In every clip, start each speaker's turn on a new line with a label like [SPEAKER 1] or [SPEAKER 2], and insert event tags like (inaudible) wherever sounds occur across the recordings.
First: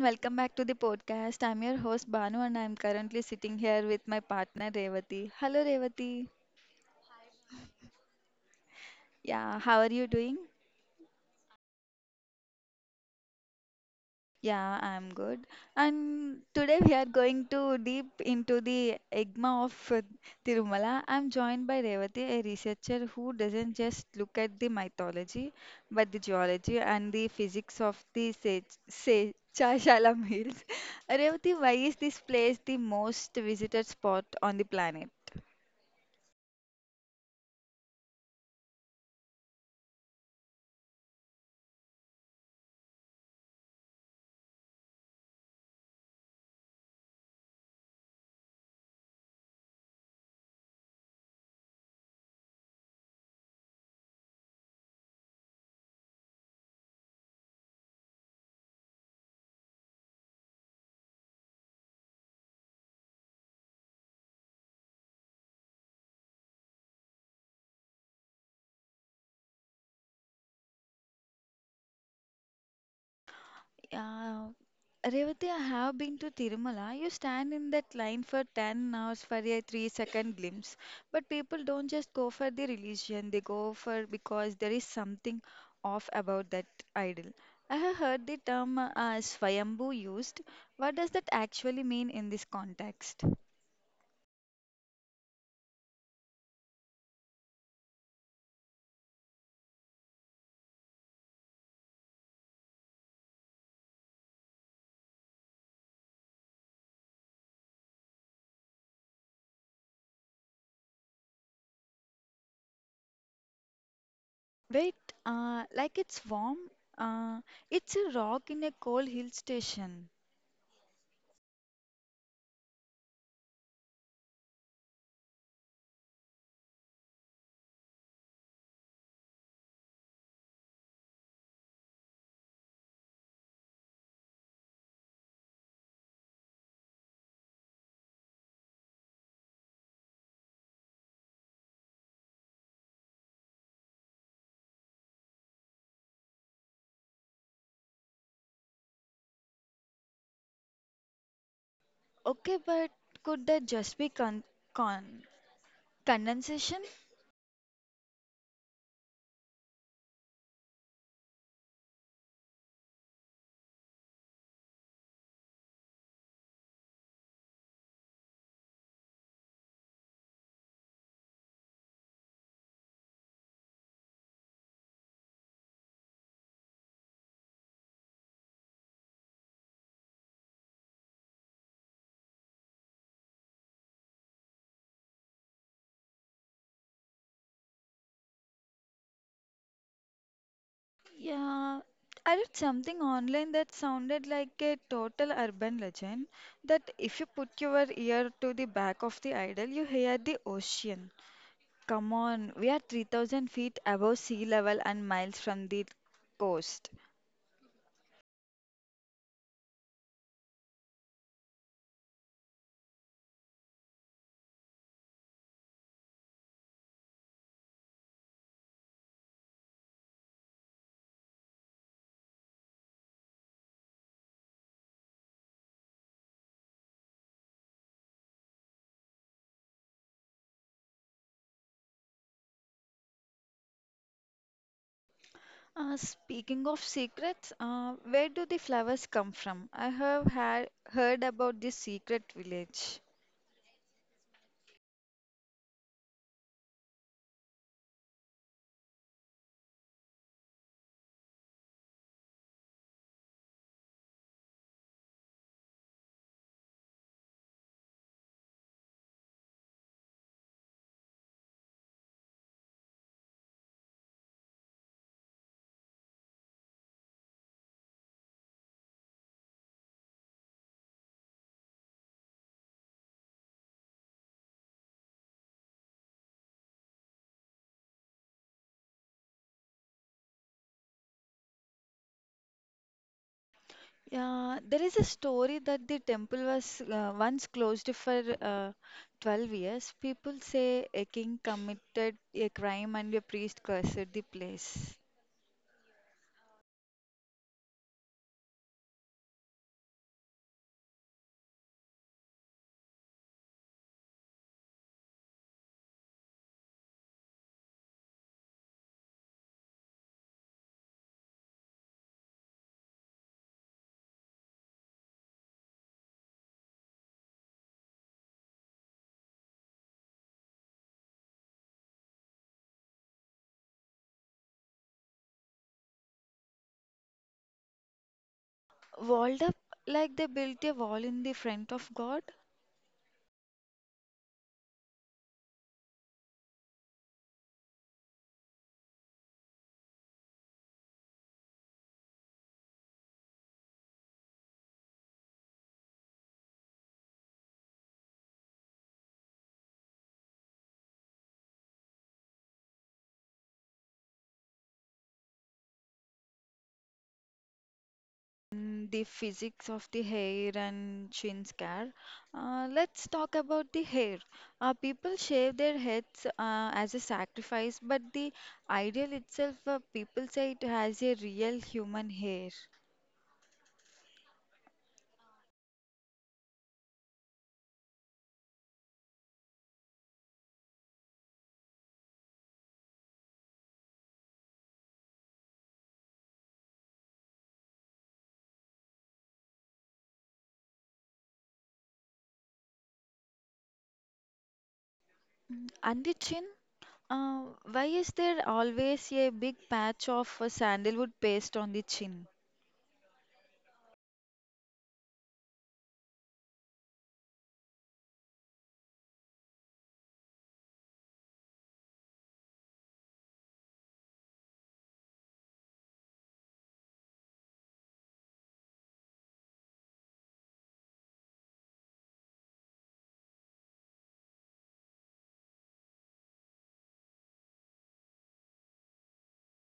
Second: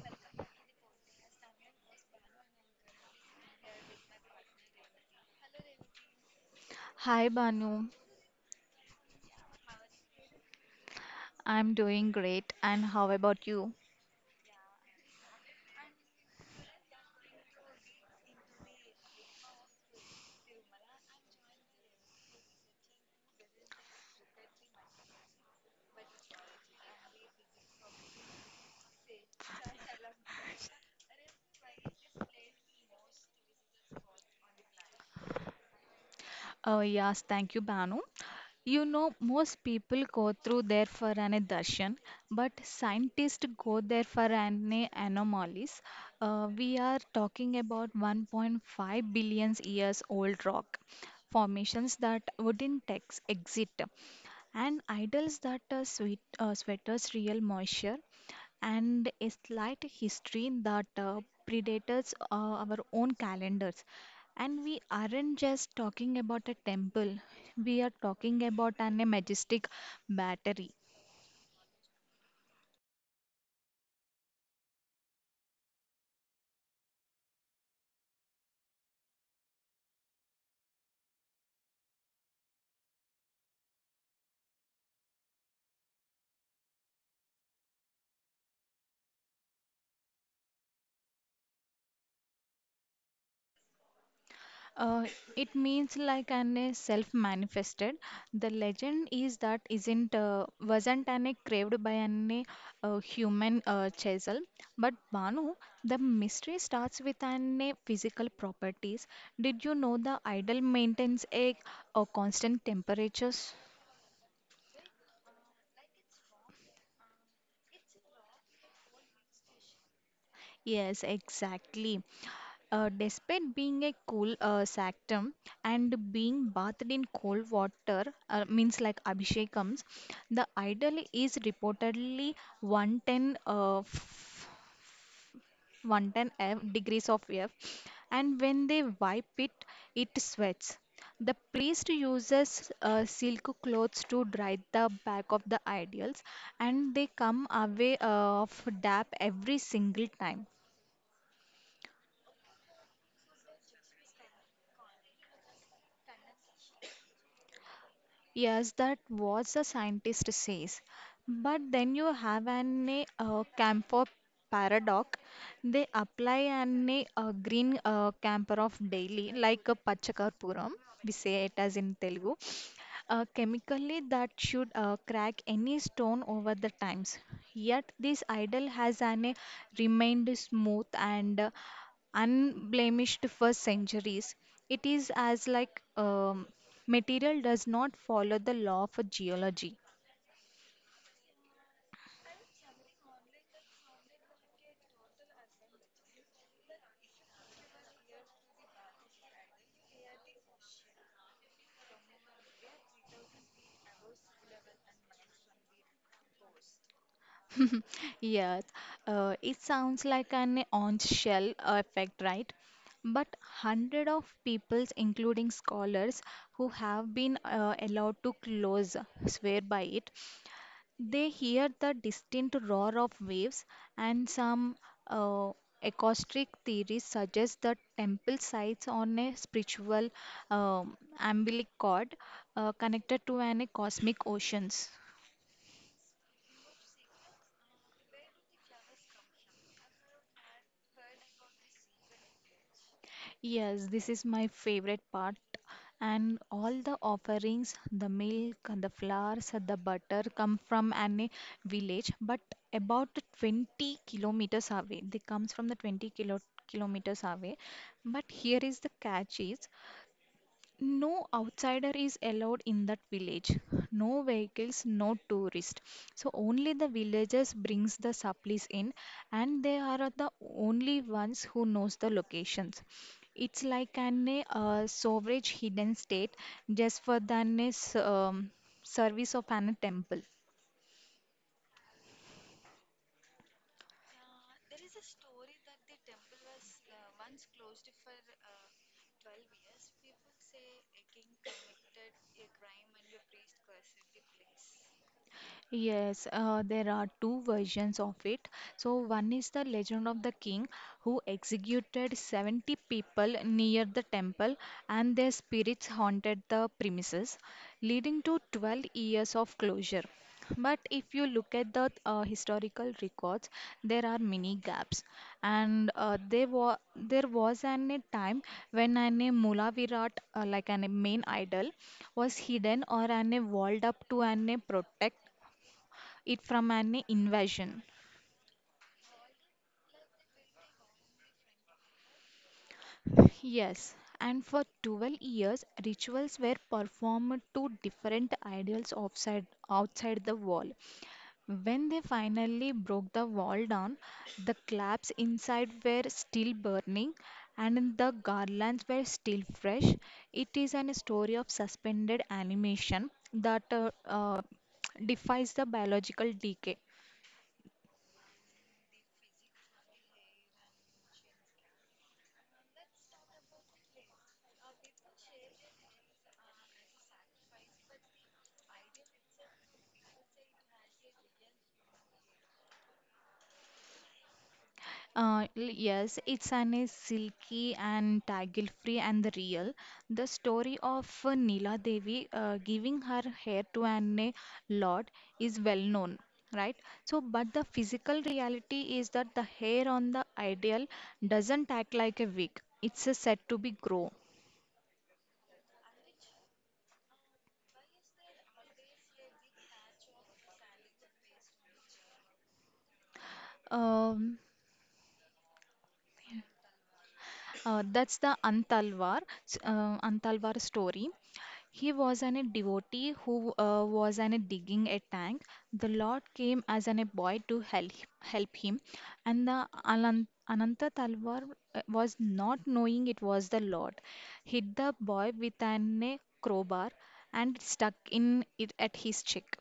[SPEAKER 1] welcome back to the podcast. I'm your host Banu and I'm currently sitting here with my partner Revati. Hello Revati.
[SPEAKER 2] Hi Banu,
[SPEAKER 1] Yeah, how are you doing?
[SPEAKER 2] I'm doing great and how about you?
[SPEAKER 1] Yeah, I'm good. And today we are going to deep into the enigma of Tirumala. I'm joined by Revati, a researcher who doesn't just look at the mythology, but the geology and the physics of the Se Chaishalam Hills. (laughs) Revati, why is this place the most visited spot on the planet?
[SPEAKER 2] Oh yes, thank you Banu. You know most people go through there for an darshan, but scientists go there for an anomalies. We are talking about 1.5 billion years old rock formations that wouldn't exit and idols that sweaters real moisture and a slight history that predates our own calendars. And we aren't just talking about a temple; we are talking about an a majestic battery.
[SPEAKER 1] Yeah, Revati, I have been to Tirumala. You stand in that line for 10 hours for a 3-second glimpse. But people don't just go for the religion, they go for because there is something off about that idol. I have heard the term Swayambhu used. What does that actually mean in this context?
[SPEAKER 2] Uh, it means like an self-manifested. The legend is that isn't wasn't an a craved by an human chasel, but Banu, the mystery starts with an a physical properties. Did you know the idol maintains a constant temperatures?
[SPEAKER 1] Wait, like it's warm? Uh, it's a rock in a cold hill station.
[SPEAKER 2] Yes, exactly. Despite being a cool sanctum and being bathed in cold water, means like Abhishekams, the idol is reportedly 110 uh, 110 F degrees of F, and when they wipe it, it sweats. The priest uses silk clothes to dry the back of the idols, and they come away of dap every single time.
[SPEAKER 1] Okay, but could that just be con condensation?
[SPEAKER 2] Yes, that what the scientist says. But then you have an camphor paradox. They apply an green camphor of daily, like a pachakarpuram, we say it as in Telugu, chemically that should crack any stone over the times. Yet this idol has an remained smooth and unblemished for centuries. It is as like material does not follow the law for geology.
[SPEAKER 1] Yeah, I read something online that sounded like a total urban legend that if you put your ear to the back of the idol, you hear the ocean. Come on, we are 3,000 feet above sea level and miles from the coast.
[SPEAKER 2] (laughs) Yes, it sounds like an orange shell effect, right? But hundred of peoples, including scholars, who have been allowed to close swear by it. They hear the distinct roar of waves, and some uh, acoustic theories suggest that temple sites on a spiritual umbilic cord connected to an a cosmic oceans.
[SPEAKER 1] Speaking of secrets, where do the flowers come from? I have had heard about the secret village.
[SPEAKER 2] Yes, this is my favorite part. And all the offerings, the milk, the flowers, the butter come from an village, but about 20 kilometers away. They comes from the 20 kilometers away. But here is the catch is no outsider is allowed in that village. No vehicles, no tourists. So only the villagers brings the supplies in and they are the only ones who knows the locations. It's like an sovereign hidden state just for the service of an temple.
[SPEAKER 1] Yeah, there is a story that the temple was once closed for 12 years. People say a king committed a crime and a priest cursed the place.
[SPEAKER 2] Yes, there are two versions of it. So, one is the legend of the king who executed 70 people near the temple, and their spirits haunted the premises, leading to 12 years of closure. But if you look at the historical records, there are many gaps, and there was an a time when an a Mula Virat, like an a main idol, was hidden or an a walled up to an a protect it from an invasion.
[SPEAKER 1] Walled up like they built a wall in the front of God.
[SPEAKER 2] Yes, and for 12 years, rituals were performed to different ideals outside the wall. When they finally broke the wall down, the claps inside were still burning and the garlands were still fresh. It is an story of suspended animation that defies the biological decay.
[SPEAKER 1] Mm, the physics of the hair and chin scare. Let's talk about the hair. People shave their heads as a sacrifice, but the ideal itself, people say it has a real human hair.
[SPEAKER 2] Yes, it's an is silky and tangle free and the real. The story of Neela Devi giving her hair to an lord is well known, right? So, but the physical reality is that the hair on the ideal doesn't act like a wig, it's said to be grow.
[SPEAKER 1] And the chin, uh, why is there always a big patch of sandalwood paste on the chin?
[SPEAKER 2] Um, that's the Antalwar story. He was an a devotee who was an a digging a tank. The Lord came as an a boy to help him, and the Ananta Talwar was not knowing it was the Lord. Hit the boy with an a crowbar and stuck in it at his cheek.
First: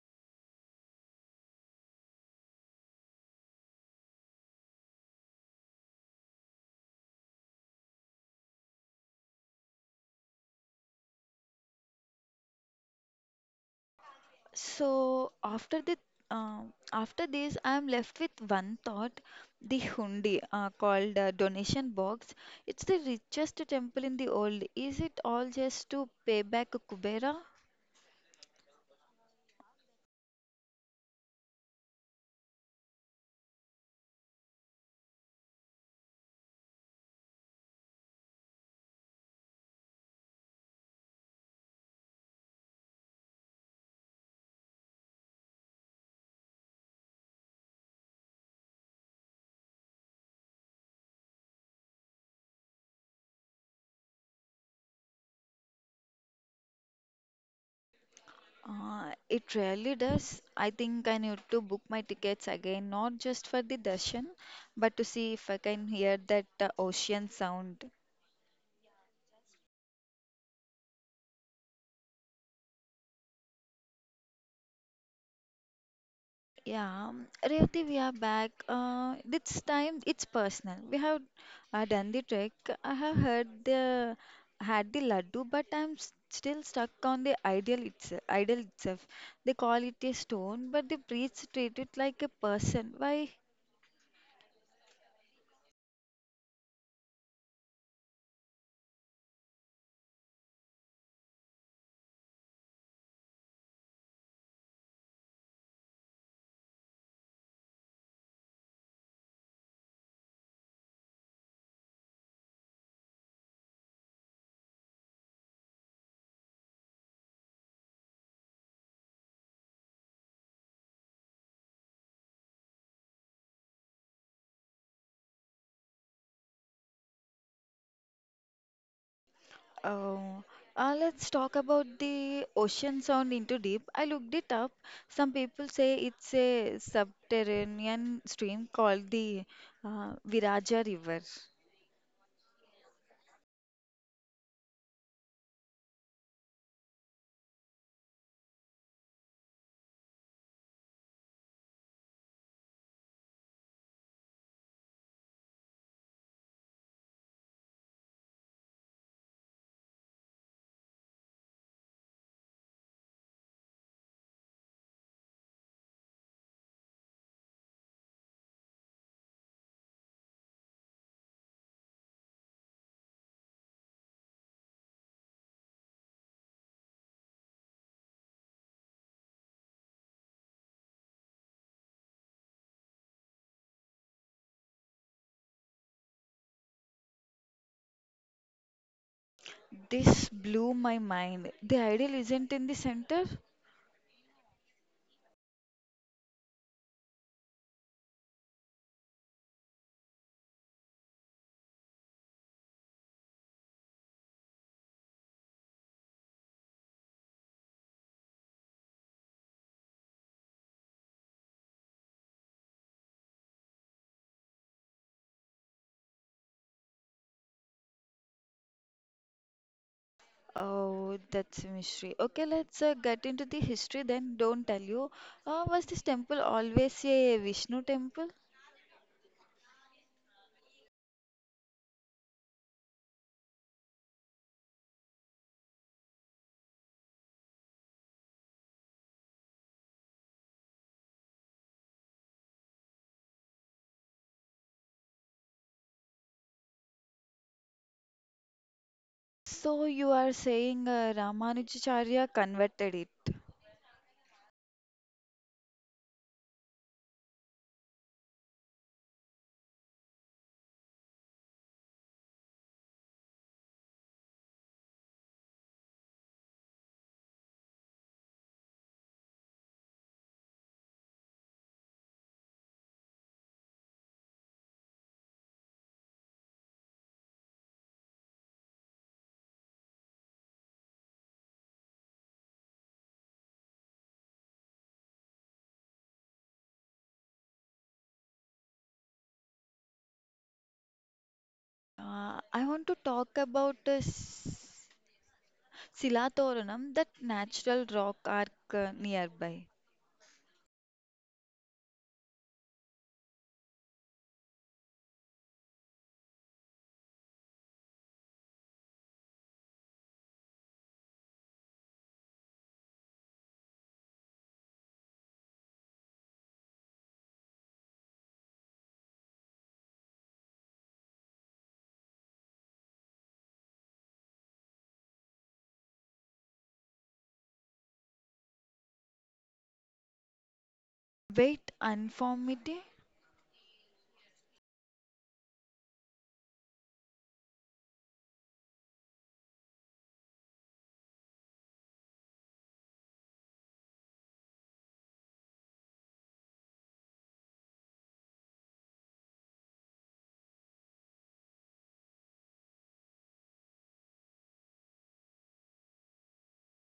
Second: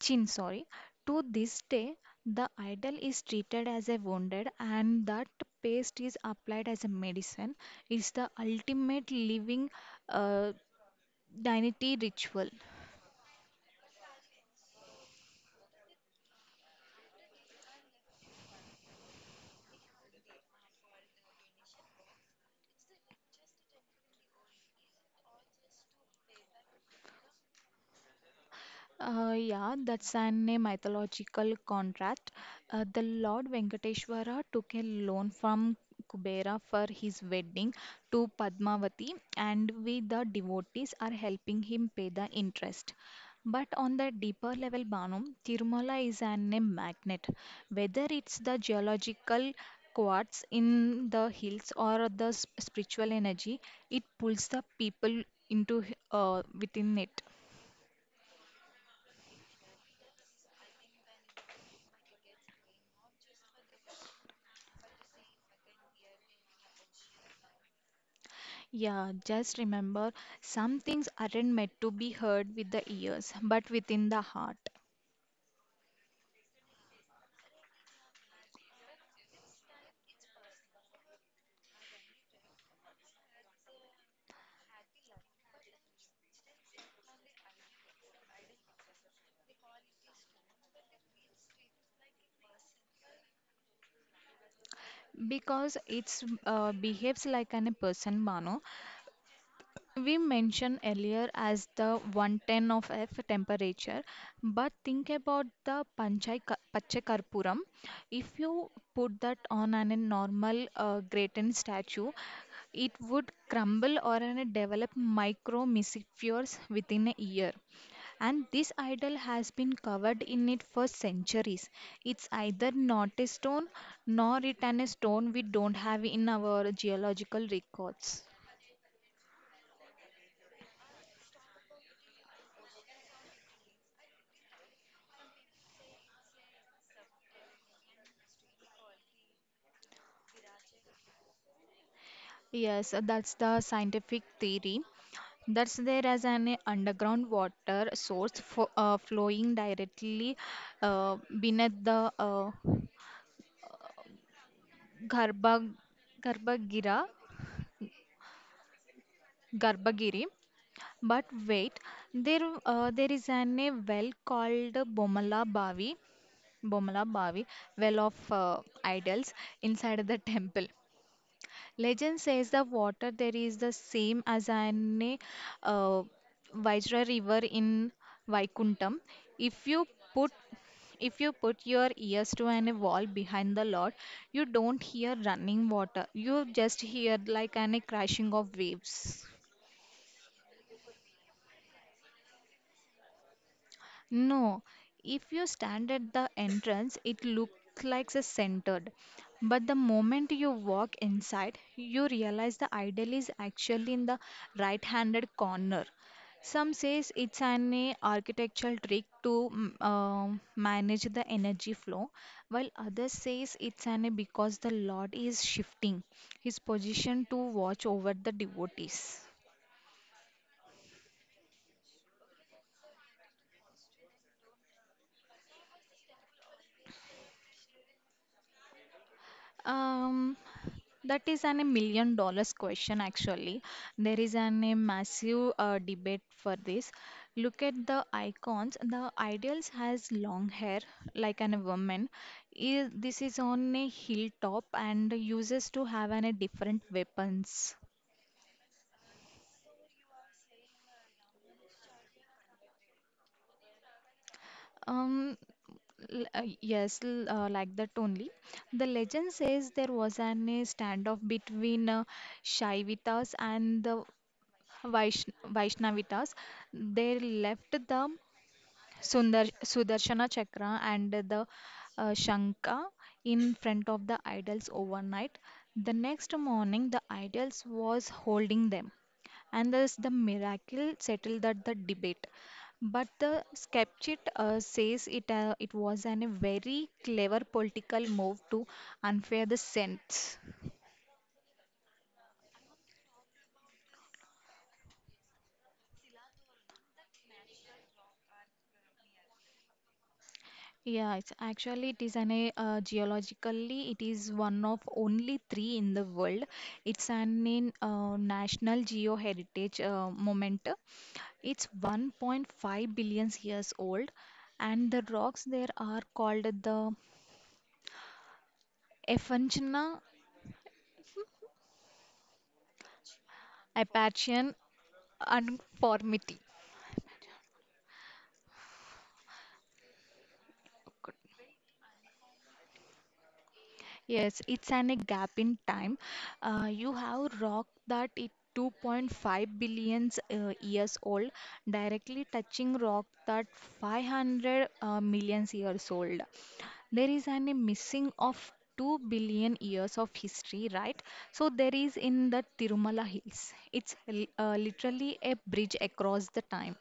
[SPEAKER 2] Chin, sorry. To this day, the idol is treated as a wounded, and that paste is applied as a medicine. It's the ultimate living uh, deity ritual.
[SPEAKER 1] So uh, after this, I am left with one thought: the hundi, called donation box. It's the richest temple in the world. Is it all just to pay back Kubera?
[SPEAKER 2] Yeah, that's an a mythological contract. The Lord Venkateshwara took a loan from Kubera for his wedding to Padmavati, and we, the devotees, are helping him pay the interest. But on the deeper level, Banu, Tirumala is an a magnet. Whether it's the geological quartz in the hills or the spiritual energy, it pulls the people into within it.
[SPEAKER 1] It really does. I think I need to book my tickets again, not just for the darshan, but to see if I can hear that ocean sound.
[SPEAKER 2] Yeah, just remember some things aren't meant to be heard with the ears, but within the heart.
[SPEAKER 1] Yeah, Revati, we are back. This time it's personal. We have done the trick. I have heard the had the laddu, but still stuck on the ideal itself. Idol itself. They call it a stone, but the priests treat it like a person. Why?
[SPEAKER 2] Because it's behaves like an person, Mano. We mentioned earlier as the 110 of F temperature, but think about the Pachakarpuram. If you put that on a normal gratin statue, it would crumble or a develop micro mesospheres within a year. And this idol has been covered in it for centuries. It's either not a stone nor it an a stone we don't have in our geological records.
[SPEAKER 1] Uh, let's talk about the ocean sound into deep. I looked it up. Some people say it's a subterranean stream called the Viraja River.
[SPEAKER 2] Yes, that's the scientific theory. That's there as an underground water source for, flowing directly beneath the Garbha, Garbhagira, Garbhagiri. But wait, there is an a well called Bomala Bavi, well of idols inside the (laughs) temple. Legend says the water there is the same as an uh, Vajra river in Vaikuntham. If you put if you put your ears to an wall behind the Lord, you don't hear running water. You just hear like an crashing of waves.
[SPEAKER 1] This blew my mind. The ideal isn't in the center?
[SPEAKER 2] No, if you stand at the entrance, it looks like a centered. But the moment you walk inside, you realize the idol is actually in the right-handed corner. Some says it's an architectural trick to manage the energy flow, while others says it's an because the Lord is shifting his position to watch over the devotees.
[SPEAKER 1] Oh, that's a mystery. Okay, let's get into the history then. Don't tell you. Was this temple always a Vishnu temple?
[SPEAKER 2] Um, that is an a million dollars question actually. There is an a massive debate for this. Look at the icons. The ideals has long hair like an a woman. Is This is on a hilltop and uses to have an a different weapons.
[SPEAKER 1] So you are saying Ramanujacharya converted it.
[SPEAKER 2] Um, yes, like that only. The legend says there was an a standoff between Shaivitas and the Vaishnavitas. They left the Sundar Sudarshana Chakra and the Shankha in front of the idols overnight. The next morning, the idols was holding them, and thus the miracle settled that the debate. But the skeptic says it was a very clever political move to unfair the saints.
[SPEAKER 1] I want to talk about Silatoranam, that natural rock arc nearby.
[SPEAKER 2] Yeah, it's actually it is an a geologically it is one of only three in the world. It's an in National Geo Heritage moment. It's 1.5 billion years old, and the rocks there are called the Ephangena Apatian Unformity.
[SPEAKER 1] Wait, unformity?
[SPEAKER 2] Yes, it's an a gap in time. You have rock that it 2.5 billion years old, directly touching rock that 500 million years old. There is an a missing of 2 billion years of history, right? So there is in the Tirumala Hills. It's literally a bridge across the time.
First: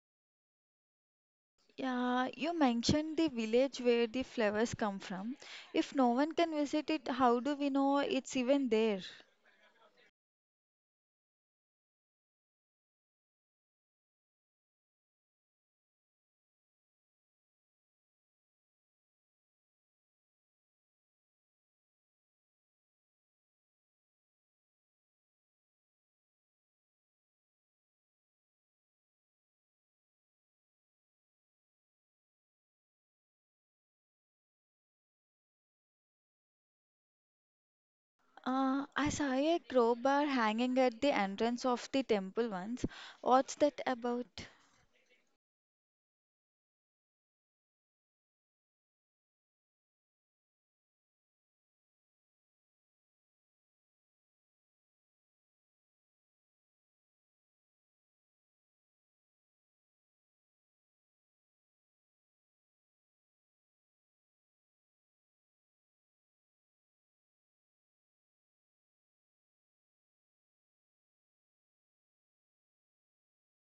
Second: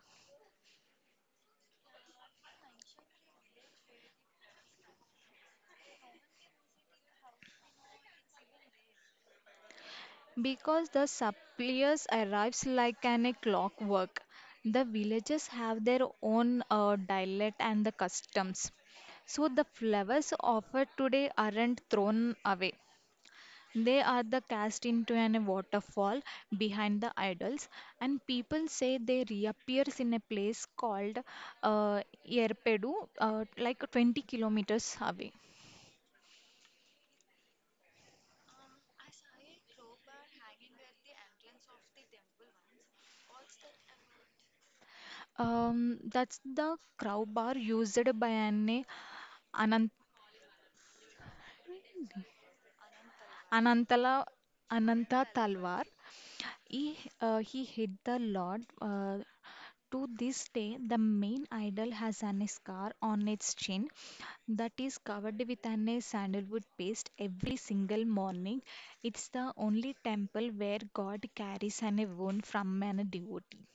[SPEAKER 1] Yeah, you mentioned the village where the flowers come from. If no one can visit it, how do we know it's even there?
[SPEAKER 2] Because the suppliers arrives like an a clockwork, the villagers have their own dialect and the customs. So the flowers offered today aren't thrown away. They are the cast into an waterfall behind the idols, and people say they reappears in a place called uh, Erpedu, like 20 kilometers away.
[SPEAKER 1] I saw a crowbar hanging at the entrance of the temple once. What's that about?
[SPEAKER 2] That's the crowbar used by an Anant Anantala, Ananta Talwar. He, he hit the Lord. To this day, the main idol has an scar on its chin that is covered with an sandalwood paste every single morning. It's the only temple where God carries an wound from an devotee.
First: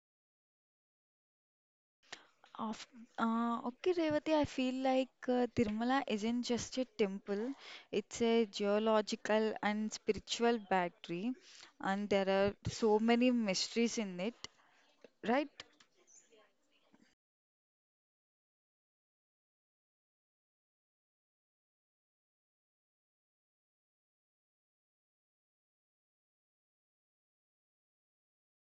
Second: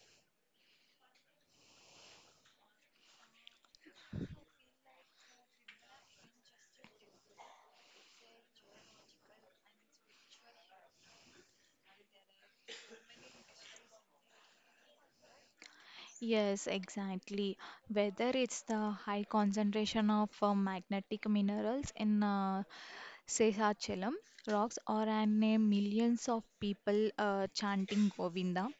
[SPEAKER 1] Of, okay, Revati, I feel like Tirumala isn't just a temple, it's a geological and spiritual battery, and there are so many mysteries in it, right?
[SPEAKER 2] Yes, exactly. Whether it's the high concentration of magnetic minerals in Seshachalam rocks are an millions of people chanting Govinda.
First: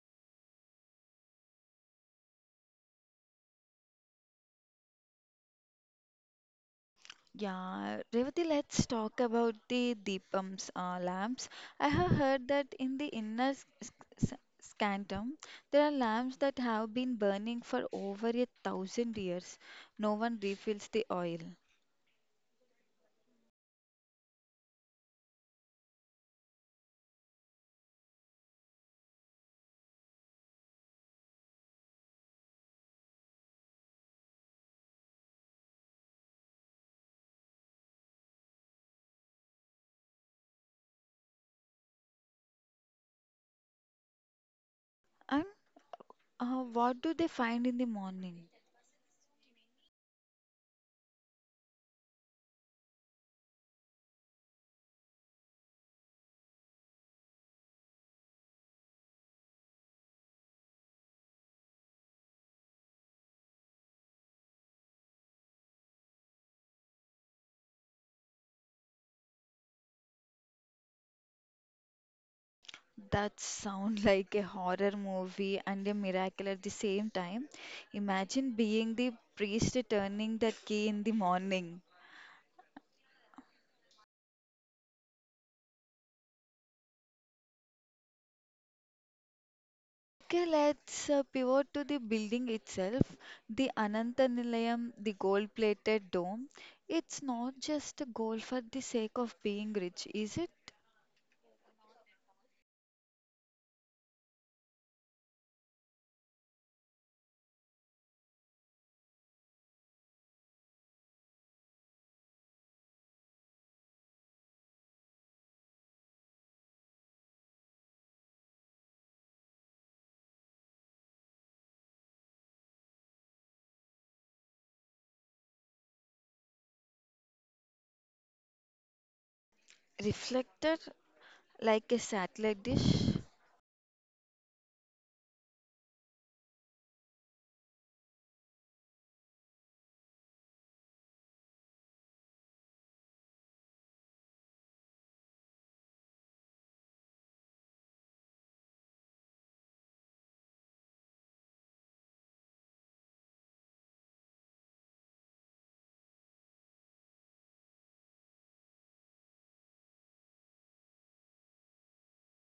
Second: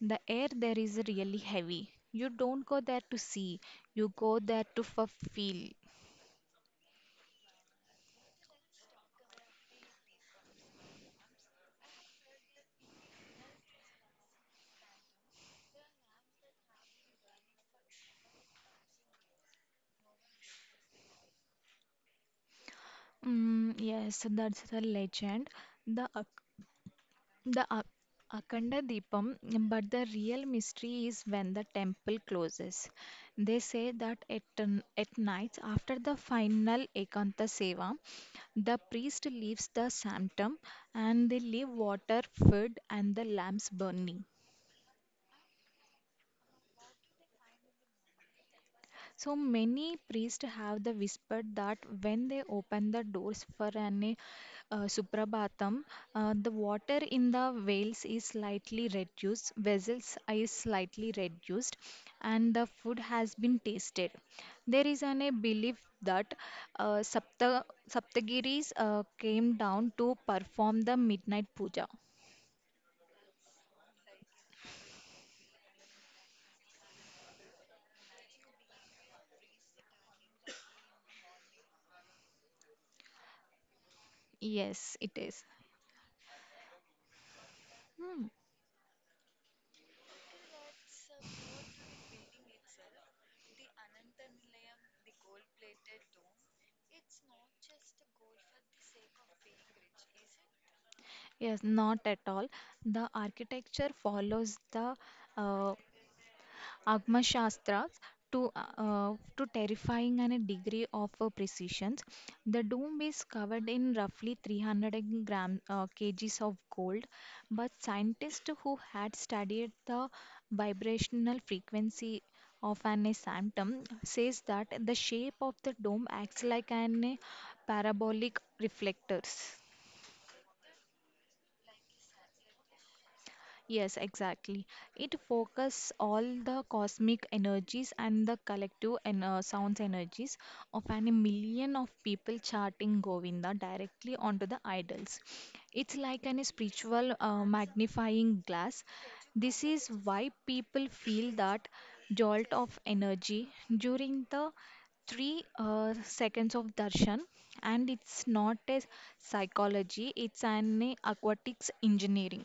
[SPEAKER 2] The air there is really heavy. You don't go there to see, you go there to feel.
[SPEAKER 1] Yeah, Revati, let's talk about the Deepams, lamps. I have heard that in the inner s- sanctum, there are lamps that have been burning for over 1,000 years. No one refills the oil.
[SPEAKER 2] Mm, yes, that's the legend. The the A- Akhanda Deepam, but the real mystery is when the temple closes. They say that at nights after the final Ekanta Seva, the priest leaves the sanctum and they leave water, food, and the lamps burning.
[SPEAKER 1] And what do they find in the morning?
[SPEAKER 2] So many priests have the whisper that when they open the doors for an suprabhatam, the water in the veils is slightly reduced, vessels is slightly reduced, and the food has been tasted. There is a belief that uh, Sapta, Saptagiris came down to perform the midnight puja.
[SPEAKER 1] That sound (laughs) like a horror movie and a miracle at the same time. Imagine being the priest turning that key in the morning.
[SPEAKER 2] Yes, it is. Hmm.
[SPEAKER 1] Okay, let's pivot to the building itself, the Ananta Nilayam, the gold-plated dome. It's not just a goal for the sake of being rich, is it?
[SPEAKER 2] Yes, not at all. The architecture follows the uh, Agma shastras to terrifying and a degree of precision. The dome is covered in roughly 300 kgs of gold, but scientists who had studied the vibrational frequency of an sanctum says that the shape of the dome acts like an parabolic reflectors.
[SPEAKER 1] Reflected like a satellite dish.
[SPEAKER 2] Yes, exactly. It focuses all the cosmic energies and the collective and sounds energies of an a million of people chanting Govinda directly onto the idols. It's like an spiritual magnifying glass. This is why people feel that jolt of energy during the three seconds of darshan and it's not a psychology, it's an aquatics engineering.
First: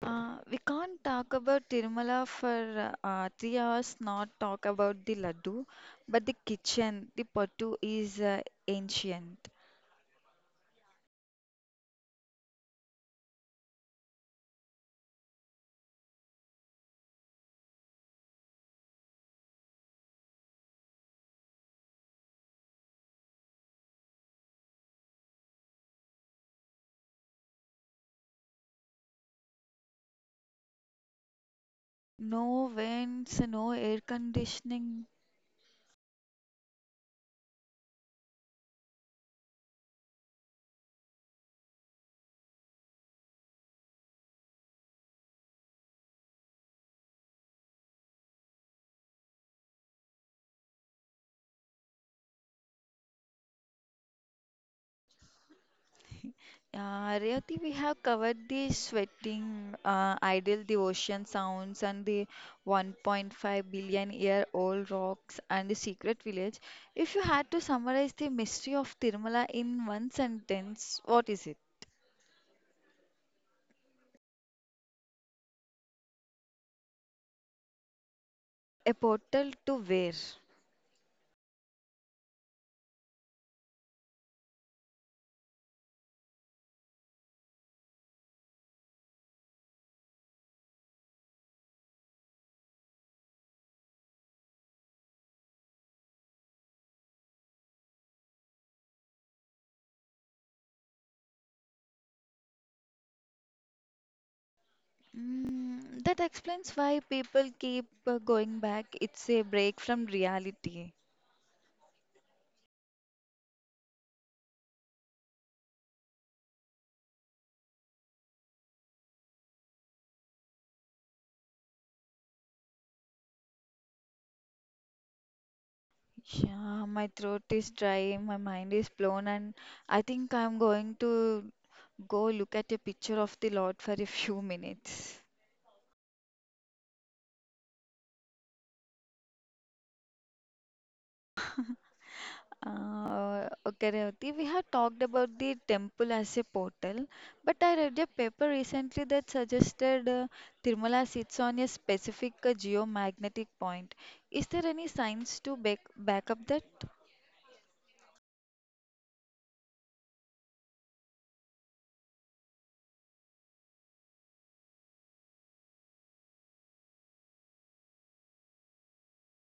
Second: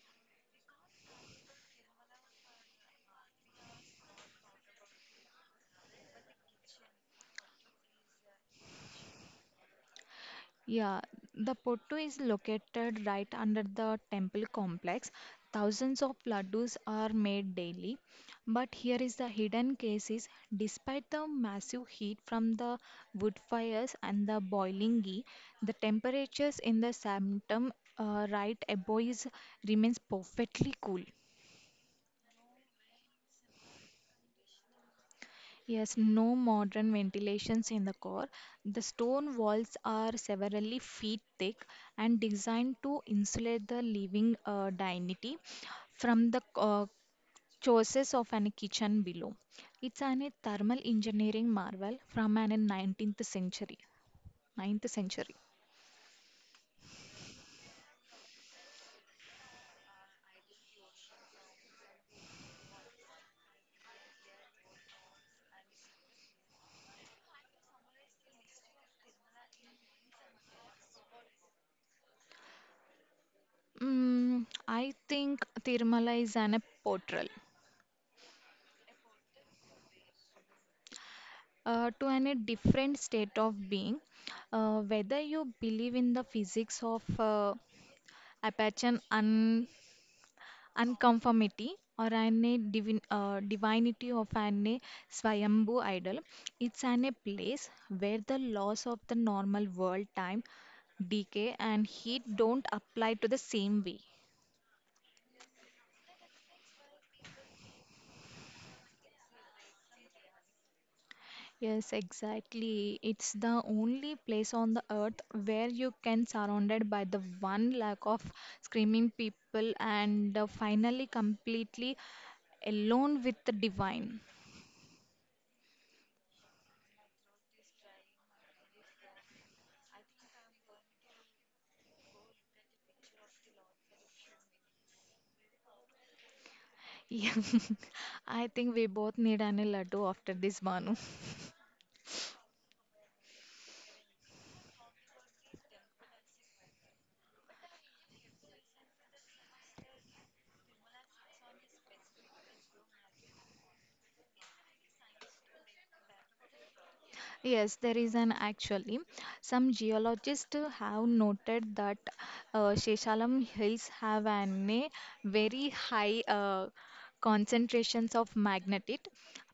[SPEAKER 1] We can't talk about Tirumala for 3 hours, not talk about the laddu, but the kitchen, the pattu is ancient.
[SPEAKER 2] Yeah, the Pottu is located right under the temple complex. Thousands of laddus are made daily. But here is the hidden case is despite the massive heat from the wood fires and the boiling ghee, the temperatures in the sanctum right above is remains perfectly cool.
[SPEAKER 1] No vents, no air conditioning.
[SPEAKER 2] Yes, no modern ventilations in the core. The stone walls are several feet thick and designed to insulate the living dignity from the choices of an kitchen below. It's an a thermal engineering marvel from an 19th century. 9th century.
[SPEAKER 1] Rayati, we have covered the sweating, idle devotion sounds, and the 1.5 billion year old rocks and the secret village. If you had to summarize the mystery of Tirumala in one sentence, what is it?
[SPEAKER 2] Mm, I think Tirumala is an a portal
[SPEAKER 1] A portal to where?
[SPEAKER 2] to an a different state of being. Whether you believe in the physics of I patch an unconformity or an a divinity of an a Swayambhu idol. It's an a place where the laws of the normal world, time, decay, and heat don't apply to the same way.
[SPEAKER 1] Mm, that explains why people keep going back. It's a break from reality.
[SPEAKER 2] Yes, exactly. It's the only place on the earth where you can surrounded by the one lack of screaming people and finally completely alone with the divine.
[SPEAKER 1] Yeah, my throat is dry, my mind is blown, and I think I'm going to go look at a picture of the Lord for a (laughs) few minutes.
[SPEAKER 2] Yeah, (laughs) I think we both need an laddu after this, Banu.
[SPEAKER 1] Okay, Revati, we have talked about the temple as a portal, but I read a paper recently that suggested Tirumala sits on a specific geomagnetic point. Is there any science to back up that?
[SPEAKER 2] Yes, there is an actually. Some geologists have noted that Sheshalam Hills have an a very high concentrations of magnetite.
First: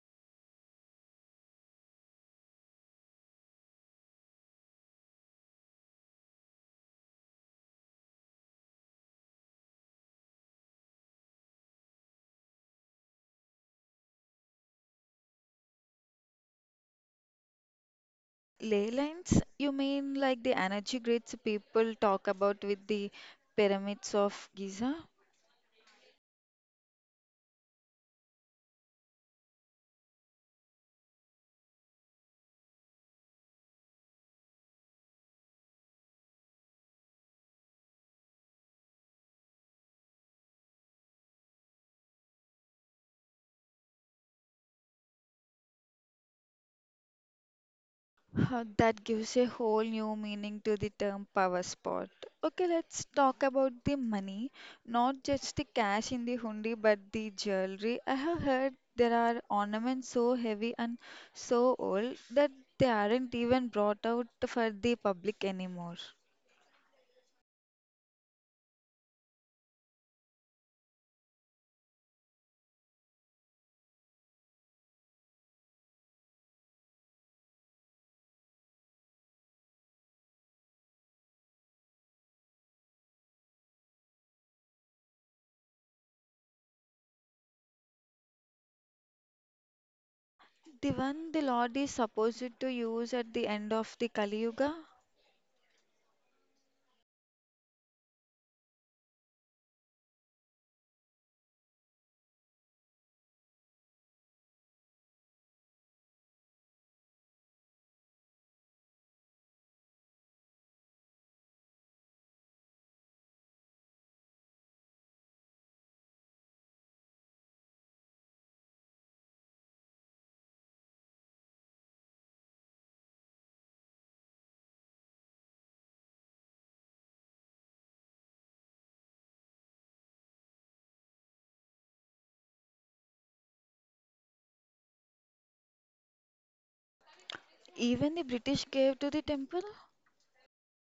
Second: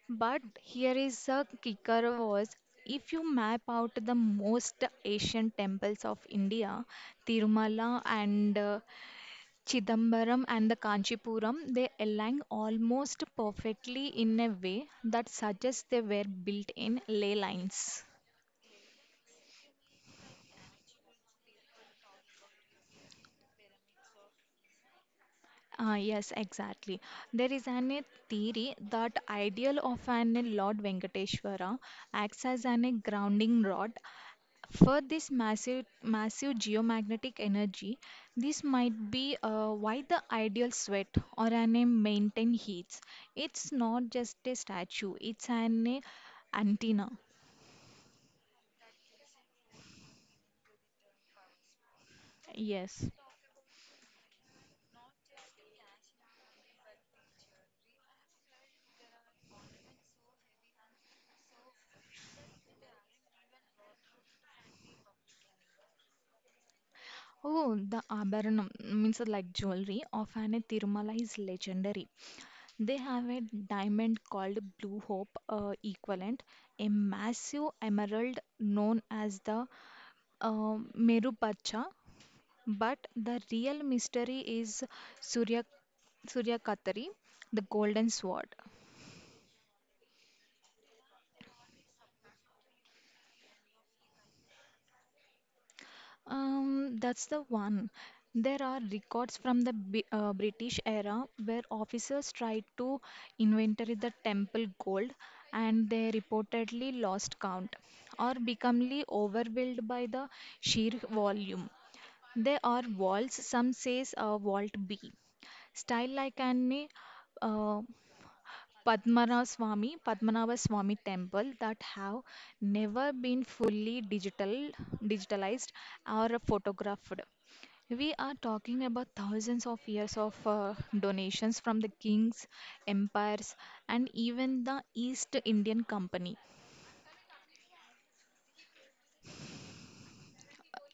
[SPEAKER 2] But here is a kicker was if you map out the most ancient temples of India, Tirumala and Chidambaram and the Kanchipuram, they align almost perfectly in a way that suggests they were built in ley lines.
[SPEAKER 1] Ley lines, you mean like the energy grids people talk about with the pyramids of Giza?
[SPEAKER 2] Ah, yes, exactly. There is an a theory that ideal of an Lord Venkateshwara acts as an a grounding rod for this massive massive geomagnetic energy. This might be why the ideal sweat or an a maintain heats. It's not just a statue; it's an a antenna.
[SPEAKER 1] Huh, that gives a whole new meaning to the term power spot. Okay, let's
[SPEAKER 2] Yes.
[SPEAKER 1] talk about the money, not just the cash in the hundi, but the jewelry. I have heard there are ornaments so heavy and so old that they aren't even brought out for the public anymore.
[SPEAKER 2] Oh, the Abharanam means like jewelry. Often a Tirumala is legendary. They have a diamond called Blue Hope equivalent, a massive emerald known as the Merupacha. But the real mystery is Surya Surya Kathari, the golden sword.
[SPEAKER 1] The one the Lord is supposed to use at the end of the Kali Yuga?
[SPEAKER 2] That's the one. There are records from the B British era where officers tried to inventory the temple gold and they reportedly lost count or becomely overwhelmed by the sheer volume. There are walls, some says a vault B, style like an uh, Padmanabha Swami temple that have never been digitalized or photographed. We are talking about thousands of years of donations from the kings, empires, and even the East Indian Company.
[SPEAKER 1] Even the British gave to the temple.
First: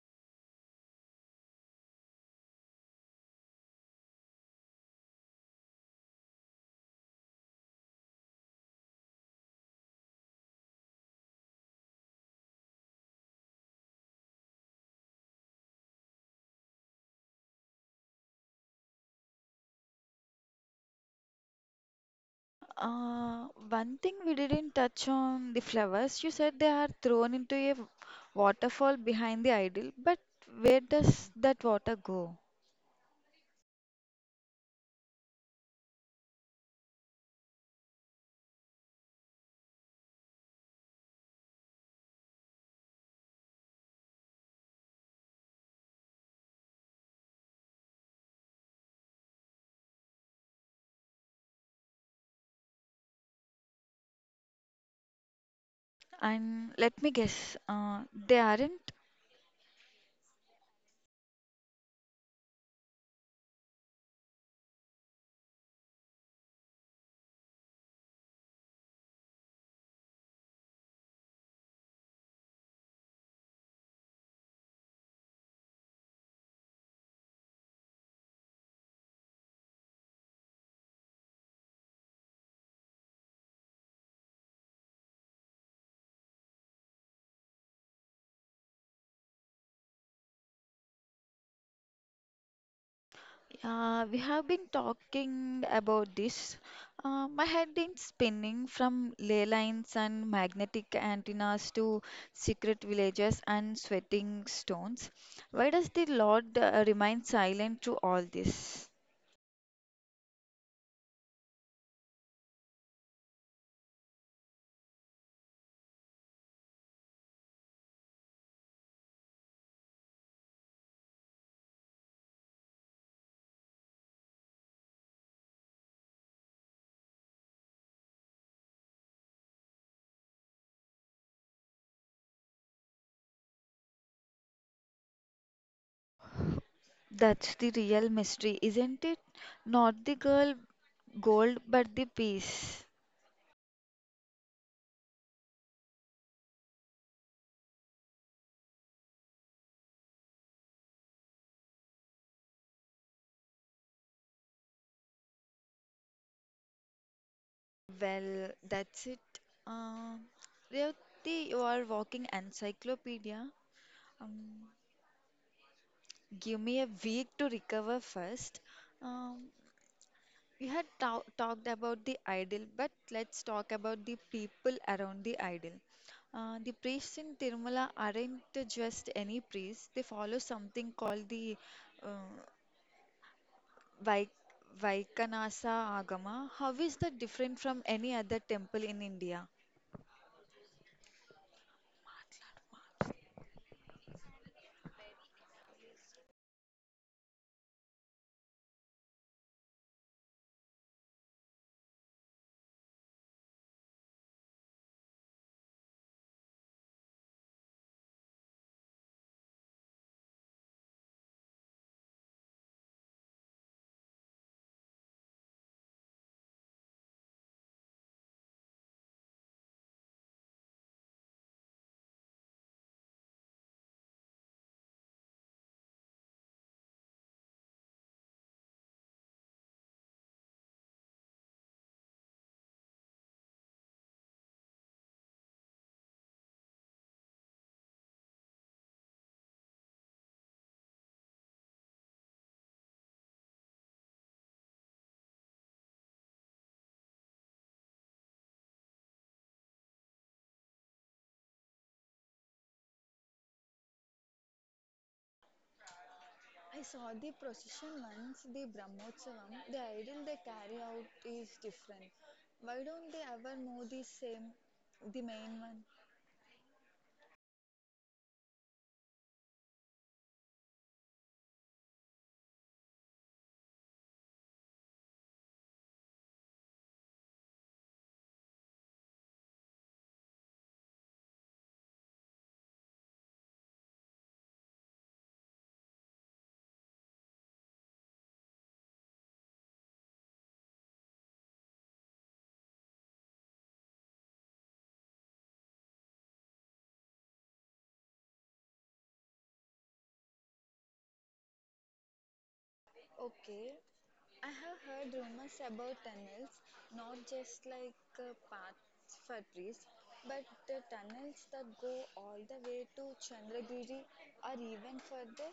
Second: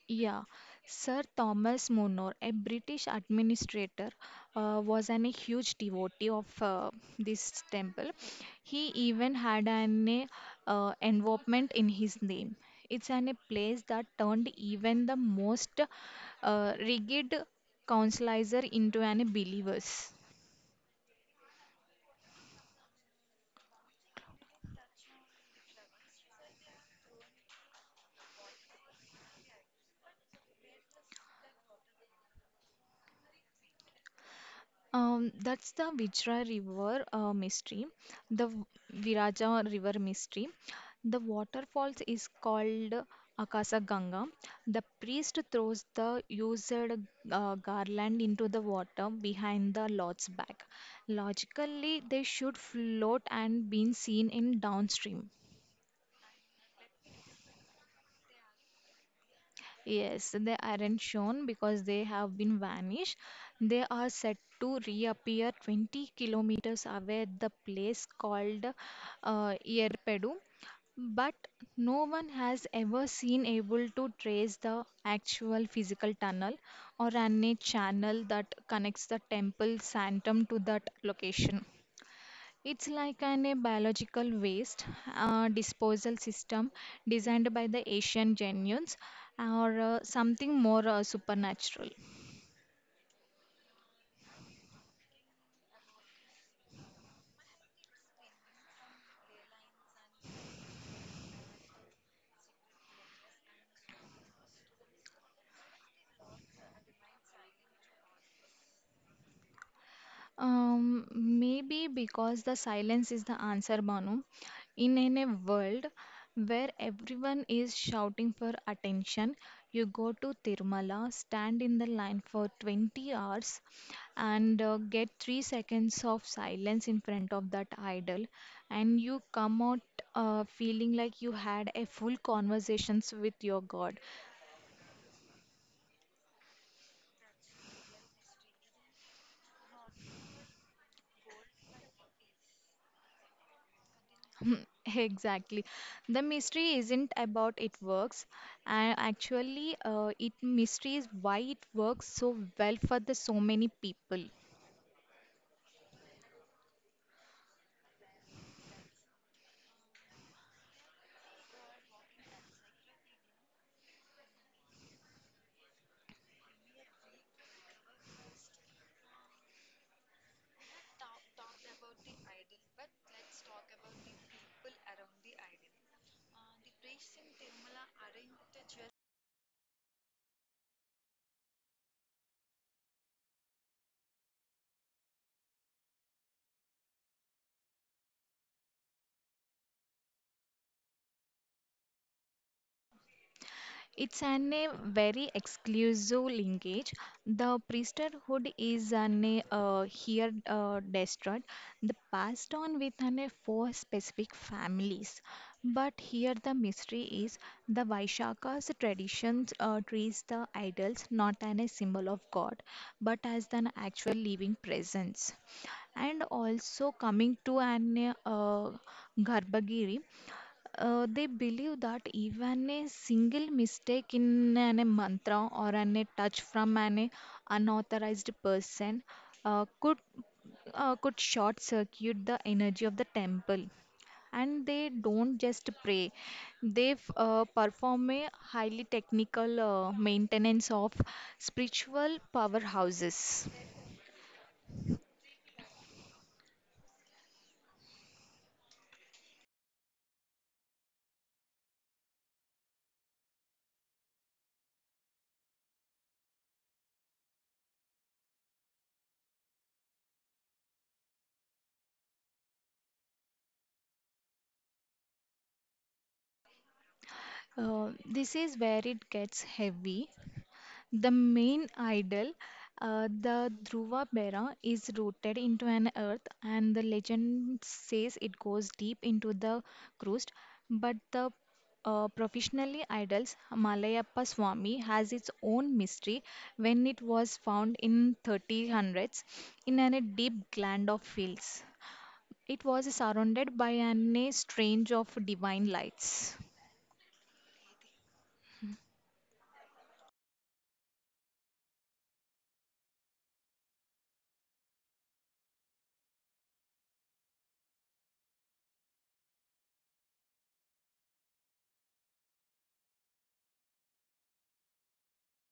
[SPEAKER 2] Yeah, Sir Thomas More, a British administrator, was an a huge devotee of this temple. He even had an a, involvement in his name. It's an a place that turned even the most rigid counselizer into an believers.
[SPEAKER 1] One thing we didn't touch on the flowers. You said they are thrown into a waterfall behind the idol, but where does that water go?
[SPEAKER 2] That's the Vijra River mystery, the Viraja River mystery. The waterfalls is called Akasa Ganga. The priest throws the used garland into the water behind the lord's back. Logically, they should float and been seen in downstream.
[SPEAKER 1] And let me guess, they aren't.
[SPEAKER 2] Yes, they aren't shown because they have been vanished. They are said to reappear 20 kilometers away at the place called Yerpedu, but no one has ever seen able to trace the actual physical tunnel or any channel that connects the temple sanctum to that location. It's like an a biological waste disposal system designed by the Asian genius or something more supernatural.
[SPEAKER 1] We have been talking about this. My head is spinning from ley lines and magnetic antennas to secret villages and sweating stones. Why does the Lord remain silent through all this?
[SPEAKER 2] Maybe because the silence is the answer, Banu. In a world where everyone is shouting for attention, you go to Tirumala, stand in the line for 20 hours, and get 3 seconds of silence in front of that idol, and you come out feeling like you had a full conversations with your God.
[SPEAKER 1] That's the real mystery, isn't it? Not the girl gold, but the peace.
[SPEAKER 2] (laughs) Exactly. The mystery isn't about it works, and actually, it mystery is why it works so well for the so many people.
[SPEAKER 1] Well, that's it. Uh, Revati, you are walking encyclopedia. Um, give me a week to recover first. Um, we had talked about the idol, but let's talk about the people around the idol. The priests in Tirumala aren't just any priests, they follow something called the uh, Vai- Vaikanasa Agama. How is that different from any other temple in India?
[SPEAKER 2] It's an a very exclusive linkage. The priesthood is an a, here destroyed, the passed on with an a four specific families. But here the mystery is the Vaishaka's traditions treats the idols not as a symbol of God, but as an actual living presence and also coming to an Garbhagiri, they believe that even a single mistake in an a mantra or an a touch from an unauthorized person uh, could could short circuit the energy of the temple. And they don't just pray; they perform a highly technical maintenance of spiritual powerhouses.
[SPEAKER 1] I saw the procession once, the Brahmotsavam. The idol they carry out is different. Why don't they ever move the main one?
[SPEAKER 2] Uh, this is where it gets heavy. The main idol, the Dhruva Bera, is rooted into an earth, and the legend says it goes deep into the crust. But the professionally idols, Malayappa Swami, has its own mystery when it was found in 1300s in a deep gland of fields. It was surrounded by a strange of divine lights.
[SPEAKER 1] Okay, I have heard rumors about tunnels, not just like paths for priests, but the tunnels that go all the way to Chandragiri or even further.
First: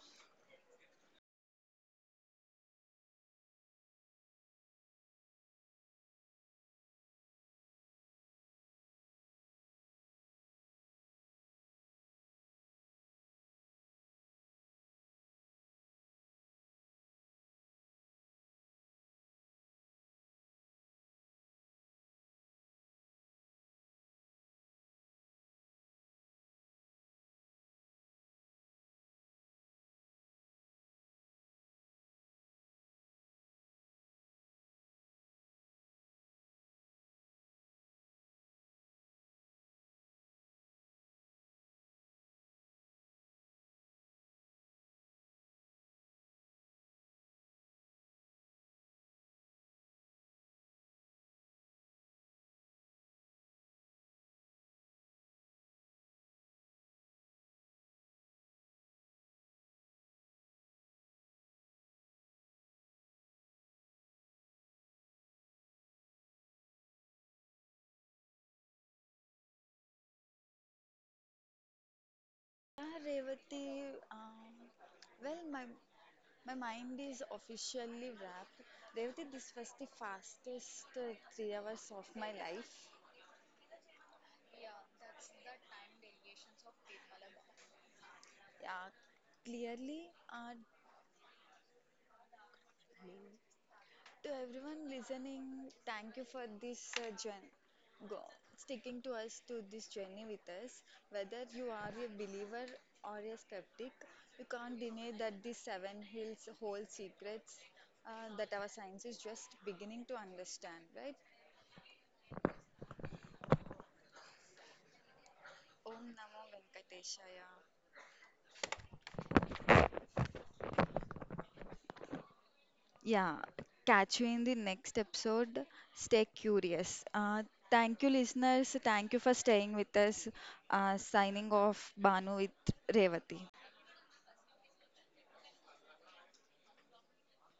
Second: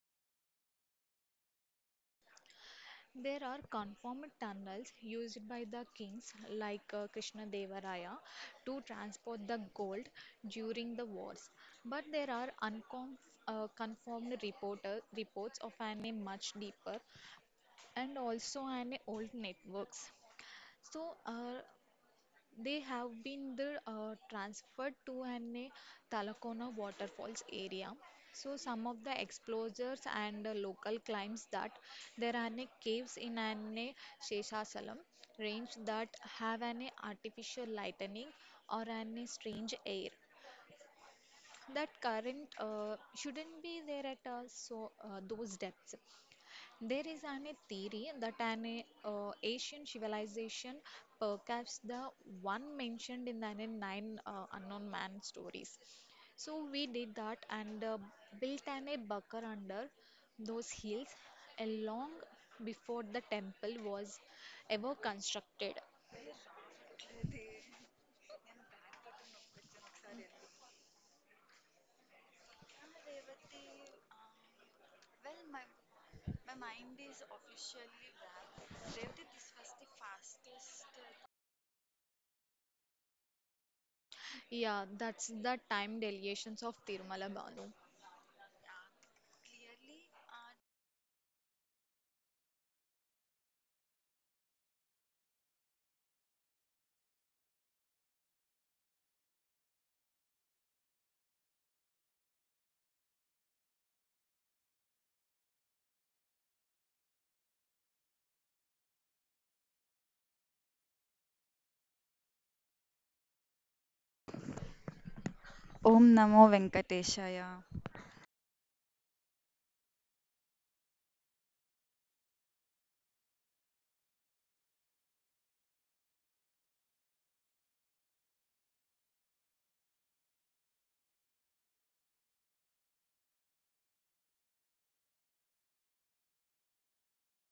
[SPEAKER 2] There are conformant tunnels used by the kings like Krishnadevaraya to transport the gold during the wars, but there are conformed reports of an a much deeper and also an old networks. So, they have been the, transferred to an Talakona waterfalls area. So some of the explorers and local claims that there are caves in an Sheshasalam range that have an artificial lightning or an strange air that current shouldn't be there at all so those depths there is an a theory that an Asian civilization, perhaps the one mentioned in the nine unknown man stories. So we did that and built an a bunker under those hills, long before the temple was ever constructed.
[SPEAKER 1] Yeah, Revati, well, my my mind is officially wrapped. Revati, this was the fastest 3 hours of my life.
[SPEAKER 2] Yeah, that's the time delegations of Tirumala Balu.
[SPEAKER 1] Yeah, clearly, to everyone listening, thank you for this journey. Go, sticking to us to this journey with us. Whether you are a believer or a skeptic, you can't deny that the 7 hills hold secrets that our science is just beginning to understand, right? Om Namo Venkateshaya. Yeah, catch you in the next episode. Stay curious. Thank you, listeners. Thank you for staying with us. Signing off, Banu with Revati.